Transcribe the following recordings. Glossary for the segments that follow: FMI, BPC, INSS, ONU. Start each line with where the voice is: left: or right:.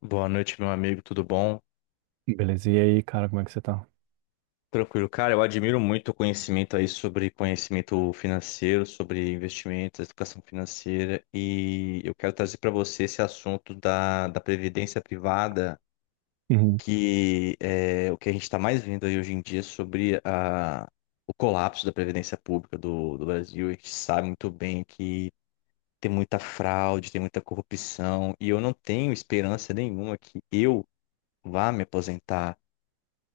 left: Boa noite, meu amigo, tudo bom?
right: Beleza, e aí, cara, como é que você tá?
left: Tranquilo, cara, eu admiro muito o conhecimento aí sobre conhecimento financeiro, sobre investimentos, educação financeira, e eu quero trazer para você esse assunto da previdência privada,
right: Uhum.
left: que é o que a gente está mais vendo aí hoje em dia sobre o colapso da previdência pública do Brasil. A gente sabe muito bem que tem muita fraude, tem muita corrupção, e eu não tenho esperança nenhuma que eu vá me aposentar.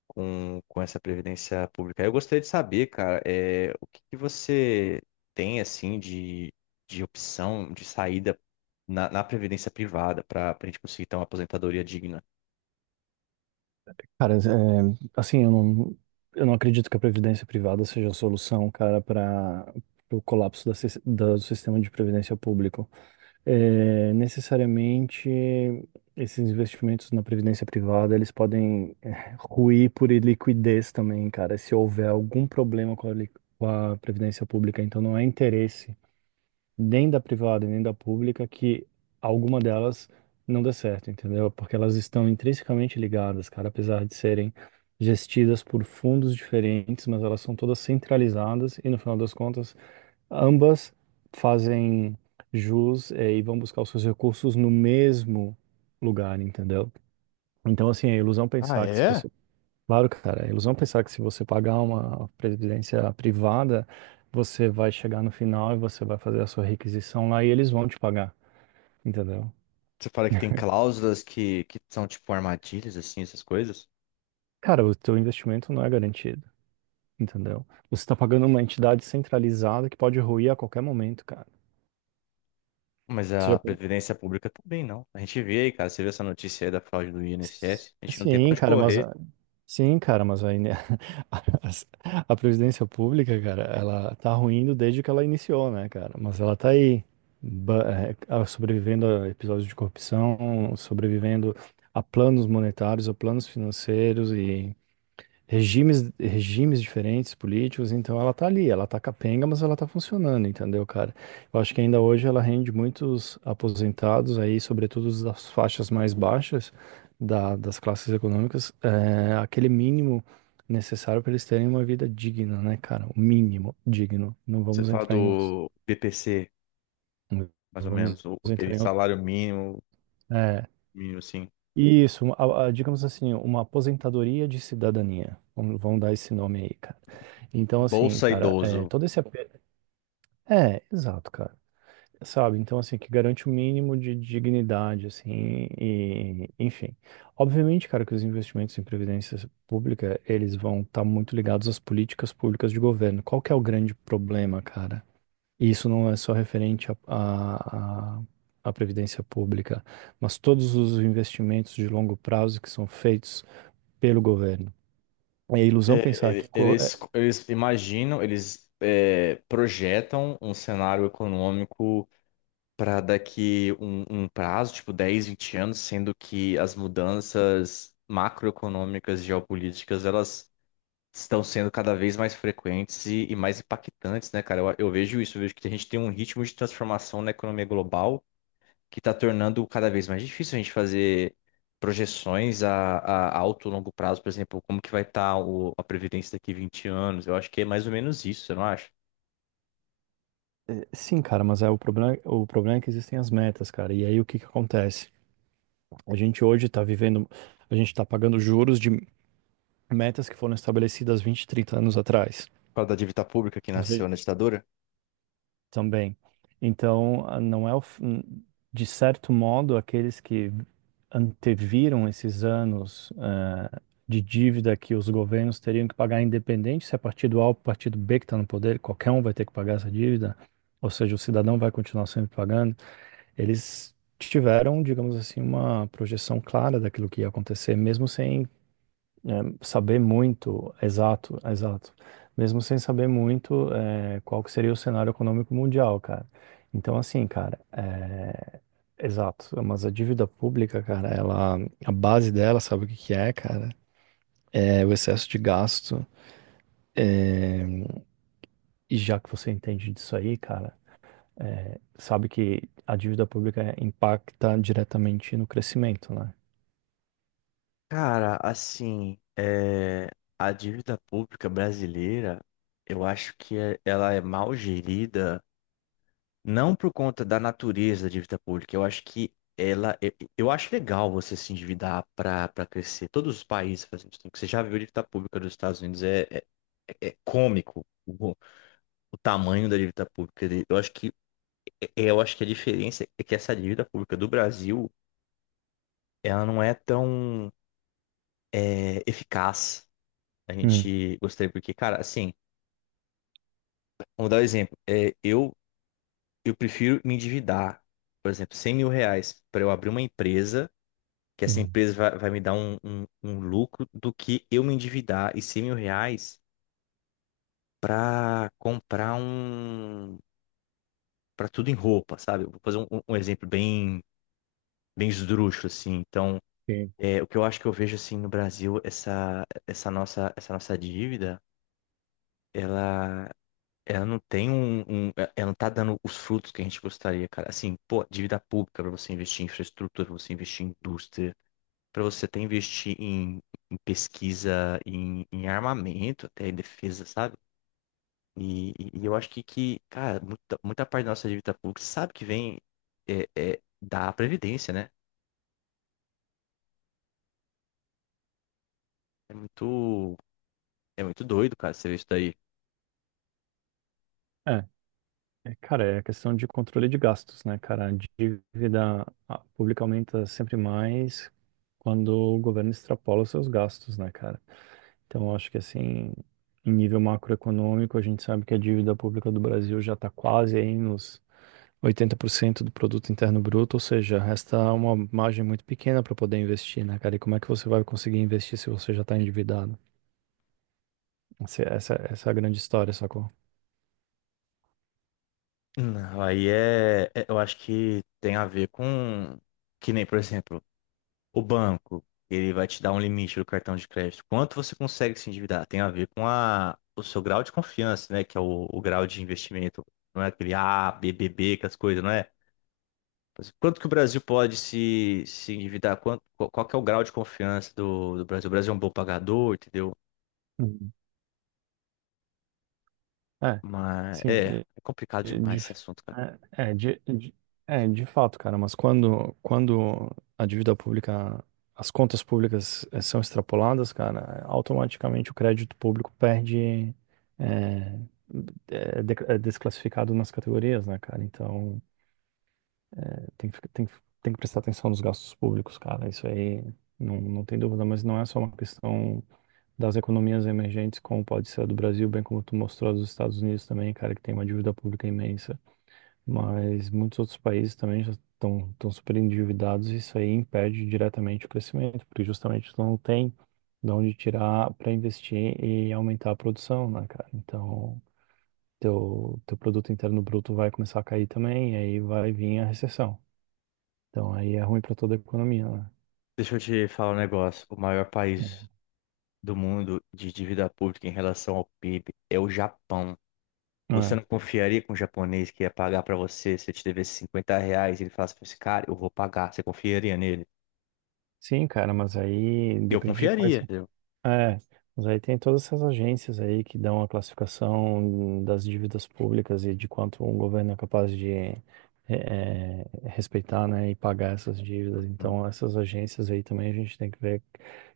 left: com, com essa previdência pública. Eu gostaria de saber, cara, o que que você tem assim de opção de saída na previdência privada para a gente conseguir ter uma aposentadoria digna?
right: Cara, assim, eu não acredito que a previdência privada seja a solução, cara, para o colapso do sistema de previdência público. É, necessariamente, esses investimentos na previdência privada, eles podem ruir por iliquidez também, cara, se houver algum problema com a previdência pública. Então, não é interesse nem da privada, nem da pública, que alguma delas não dê certo, entendeu? Porque elas estão intrinsecamente ligadas, cara, apesar de serem gestidas por fundos diferentes, mas elas são todas centralizadas e, no final das contas, ambas fazem jus, e vão buscar os seus recursos no mesmo lugar, entendeu? Então, assim, é ilusão
left: Ah,
right: pensar que se
left: é?
right: você Claro, cara, é ilusão pensar que se você pagar uma previdência privada, você vai chegar no final e você vai fazer a sua requisição lá e eles vão te pagar, entendeu?
left: Você fala que tem cláusulas que são tipo armadilhas, assim, essas coisas,
right: Cara, o teu investimento não é garantido, entendeu? Você está pagando uma entidade centralizada que pode ruir a qualquer momento, cara.
left: mas
right: Você já
left: a previdência pública também não. A gente vê aí, cara, você vê essa notícia aí da fraude do INSS, a gente não tem pra
right: Sim,
left: onde
right: cara, mas
left: correr.
right: sim, cara, mas aí, né, a, a previdência pública, cara, ela tá ruindo desde que ela iniciou, né, cara? Mas ela tá aí, sobrevivendo a episódios de corrupção, sobrevivendo a planos monetários, a planos financeiros, regimes diferentes políticos, então ela tá ali, ela tá capenga, mas ela tá funcionando, entendeu, cara? Eu acho que ainda hoje ela rende muitos aposentados aí, sobretudo os das faixas mais baixas das classes econômicas, aquele mínimo necessário para eles terem uma vida digna, né, cara? O mínimo digno. Não
left: Você
right: vamos
left: fala
right: entrar em outros,
left: do BPC,
right: não
left: mais ou
right: vamos
left: menos, aquele
right: entrar em outros.
left: salário mínimo,
right: é,
left: mínimo assim.
right: Isso, digamos assim, uma aposentadoria de cidadania. Vamos, vamos dar esse nome aí, cara. Então, assim,
left: Bolsa
right: cara,
left: idoso.
right: todo esse apelo. É, exato, cara. Sabe? Então, assim, que garante o mínimo de dignidade, assim, e, enfim. Obviamente, cara, que os investimentos em previdência pública, eles vão estar muito ligados às políticas públicas de governo. Qual que é o grande problema, cara? E isso não é só referente à previdência pública, mas todos os investimentos de longo prazo que são feitos pelo governo. É ilusão pensar que.
left: Eles imaginam, projetam um cenário econômico para daqui um prazo, tipo 10, 20 anos, sendo que as mudanças macroeconômicas geopolíticas, elas estão sendo cada vez mais frequentes e mais impactantes, né, cara? Eu vejo isso, eu vejo que a gente tem um ritmo de transformação na economia global que está tornando cada vez mais difícil a gente fazer projeções a alto e longo prazo, por exemplo, como que vai estar a previdência daqui 20 anos. Eu acho que é mais ou menos isso, você não acha?
right: Sim, cara, mas é o problema é que existem as metas, cara. E aí o que que acontece? A gente hoje está vivendo, a gente está pagando juros de metas que foram estabelecidas 20, 30 anos atrás.
left: Fala da dívida pública que nasceu na ditadura.
right: Também. Então, a- não é o, f- n- de certo modo, aqueles que anteviram esses anos de dívida que os governos teriam que pagar, independente se é partido A ou partido B que está no poder, qualquer um vai ter que pagar essa dívida, ou seja, o cidadão vai continuar sempre pagando. Eles tiveram, digamos assim, uma projeção clara daquilo que ia acontecer, mesmo sem saber muito, exato, exato. Mesmo sem saber muito, qual que seria o cenário econômico mundial, cara. Então, assim, cara, exato. Mas a dívida pública, cara, ela, a base dela, sabe o que que é, cara? É o excesso de gasto. É, e já que você entende disso aí, cara, sabe que a dívida pública impacta diretamente no crescimento, né?
left: Cara, assim, é, a dívida pública brasileira, eu acho que ela é mal gerida. Não por conta da natureza da dívida pública. Eu acho que ela. Eu acho legal você se endividar para crescer. Todos os países fazem isso. Você já viu a dívida pública dos Estados Unidos? É cômico o tamanho da dívida pública dele. Eu acho que, eu acho que a diferença é que essa dívida pública do Brasil, ela não é tão eficaz. A
right: Hum,
left: gente gostaria, porque, cara, assim, vamos dar um exemplo. Eu prefiro me endividar, por exemplo, 100 mil reais para eu abrir uma empresa que essa
right: hum,
left: empresa vai me dar um lucro do que eu me endividar e 100 mil reais para comprar para tudo em roupa, sabe? Eu vou fazer um exemplo bem esdrúxulo, assim. Então,
right: sim.
left: é, o que eu acho que eu vejo, assim, no Brasil, essa nossa dívida. Ela. Ela não tem um, um- Ela não tá dando os frutos que a gente gostaria, cara. Assim, pô, dívida pública para você investir em infraestrutura, para você investir em indústria, para você até investir em pesquisa, em armamento, até em defesa, sabe? E eu acho que, cara, muita parte da nossa dívida pública sabe que vem é, da previdência, né? É muito, é muito doido, cara, você ver isso daí.
right: É, cara, é a questão de controle de gastos, né, cara? A dívida pública aumenta sempre mais quando o governo extrapola os seus gastos, né, cara? Então, eu acho que, assim, em nível macroeconômico, a gente sabe que a dívida pública do Brasil já está quase aí nos 80% do produto interno bruto, ou seja, resta uma margem muito pequena para poder investir, né, cara? E como é que você vai conseguir investir se você já está endividado? Essa é a grande história, sacou?
left: Não, aí eu acho que tem a ver com, que nem, por exemplo, o banco, ele vai te dar um limite do cartão de crédito. Quanto você consegue se endividar? Tem a ver com o seu grau de confiança, né? Que é o grau de investimento. Não é aquele A, B, B, B, que as coisas, não é? Mas quanto que o Brasil pode se endividar? Quanto, qual que é o grau de confiança do Brasil? O Brasil é um bom pagador, entendeu?
right: Uhum. É,
left: Mas
right: sim.
left: é complicado
right: De,
left: demais esse assunto, cara.
right: é, é, de- é, De fato, cara, mas quando a dívida pública, as contas públicas são extrapoladas, cara, automaticamente o crédito público perde, é, desclassificado nas categorias, né, cara? Então, tem que prestar atenção nos gastos públicos, cara, isso aí não, não tem dúvida, mas não é só uma questão das economias emergentes, como pode ser a do Brasil, bem como tu mostrou a dos Estados Unidos também, cara, que tem uma dívida pública imensa. Mas muitos outros países também já estão super endividados e isso aí impede diretamente o crescimento, porque justamente tu não tem de onde tirar para investir e aumentar a produção, né, cara? Então, teu produto interno bruto vai começar a cair também, e aí vai vir a recessão. Então, aí é ruim para toda a economia, né?
left: Deixa eu te falar um negócio. O maior país do mundo de dívida pública em relação ao PIB é o Japão. Você
right: É.
left: não confiaria com um japonês que ia pagar pra você se ele te devesse 50 reais e ele falasse pra esse cara, eu vou pagar. Você confiaria nele?
right: Sim, cara, mas aí
left: Eu
right: depende de quais.
left: confiaria, entendeu?
right: É, mas aí tem todas essas agências aí que dão a classificação das dívidas públicas e de quanto um governo é capaz de eh, respeitar, né, e pagar essas dívidas.
left: Uhum.
right: Então, essas agências aí também a gente tem que ver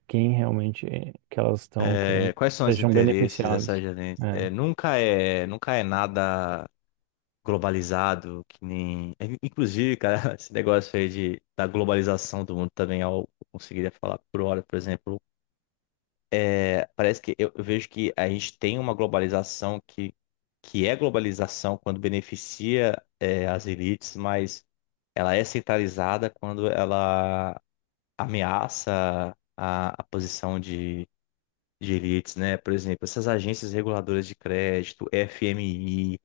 right: quem realmente que elas estão
left: É,
right: querendo
left: quais são os
right: sejam
left: interesses dessa
right: beneficiados.
left: gerente?
right: É,
left: Nunca é nada globalizado, que nem. Inclusive, cara, esse negócio aí da globalização do mundo também, eu conseguiria falar por hora, por exemplo. É, parece que eu vejo que a gente tem uma globalização que é globalização quando beneficia, as elites. Mas ela é centralizada quando ela ameaça a posição de elites, né? Por exemplo, essas agências reguladoras de crédito, FMI.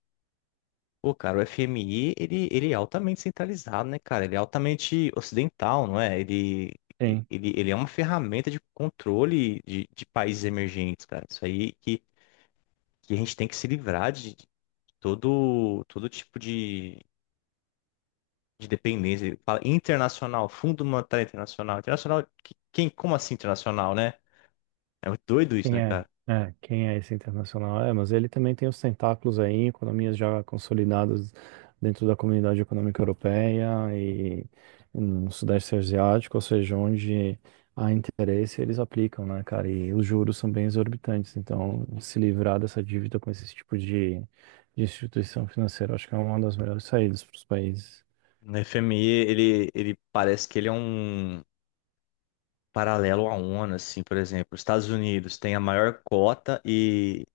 left: Pô, cara, o FMI, ele é altamente centralizado, né, cara? Ele é altamente ocidental, não é?
right: sim.
left: Ele é uma ferramenta de controle de países emergentes, cara. Isso aí que a gente tem que se livrar de todo tipo de dependência. Ele fala internacional, Fundo Monetário Internacional. Internacional, quem, como assim internacional, né? É muito doido isso,
right: Quem
left: né,
right: é?
left: cara?
right: Quem é esse internacional? É, mas ele também tem os tentáculos aí em economias já consolidadas dentro da Comunidade Econômica Europeia e no Sudeste Asiático, ou seja, onde há interesse, eles aplicam, né, cara? E os juros são bem exorbitantes, então se livrar dessa dívida com esse tipo de instituição financeira, acho que é uma das melhores saídas para os países.
left: No FMI, ele parece que ele é um paralelo à ONU, assim, por exemplo. Os Estados Unidos tem a maior cota e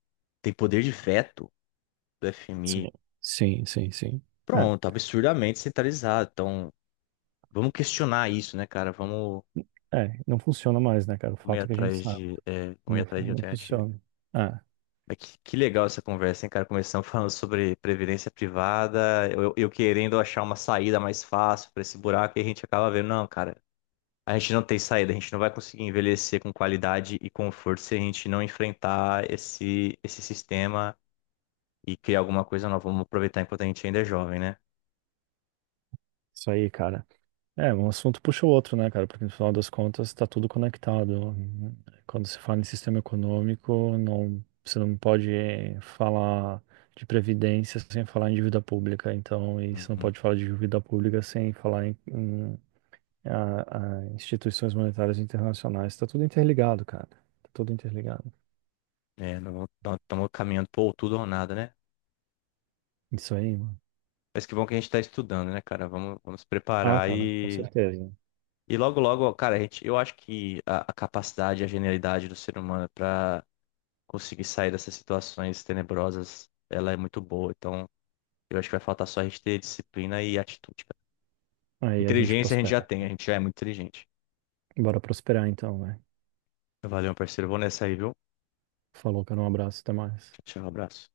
left: tem poder de veto do FMI.
right: Sim. Sim, sim, sim. É,
left: Pronto, absurdamente centralizado. Então, vamos questionar isso, né, cara?
right: é, não funciona mais, né, cara? O fato é que a gente sabe,
left: Vamos ir
right: não,
left: atrás de
right: não
left: alternativas.
right: funciona. É.
left: Mas que, legal essa conversa, hein, cara? Começamos falando sobre previdência privada, eu querendo achar uma saída mais fácil para esse buraco, e a gente acaba vendo, não, cara, a gente não tem saída, a gente não vai conseguir envelhecer com qualidade e conforto se a gente não enfrentar esse sistema e criar alguma coisa nova. Vamos aproveitar enquanto a gente ainda é jovem, né?
right: Isso aí, cara. É, um assunto puxa o outro, né, cara? Porque no final das contas tá tudo conectado. Quando se fala em sistema econômico, não, você não pode falar de previdência sem falar em dívida pública. Então, e você não
left: Uhum.
right: pode falar de dívida pública sem falar a instituições monetárias internacionais. Tá tudo interligado, cara. Tá tudo interligado.
left: É, não estamos caminhando por tudo ou nada, né?
right: Isso aí, mano.
left: Mas que bom que a gente está estudando, né, cara? Vamos
right: Ah,
left: preparar.
right: cara, com certeza.
left: E logo, logo, cara, a gente, eu acho que a capacidade, a genialidade do ser humano pra conseguir sair dessas situações tenebrosas, ela é muito boa. Então, eu acho que vai faltar só a gente ter disciplina e atitude, cara.
right: Aí a gente
left: Inteligência a gente já
right: prospera.
left: tem, a gente já é muito inteligente.
right: Bora prosperar então, né?
left: Valeu, meu parceiro. Vou nessa aí, viu?
right: Falou, cara. Um abraço, até mais.
left: Tchau, tchau, abraço.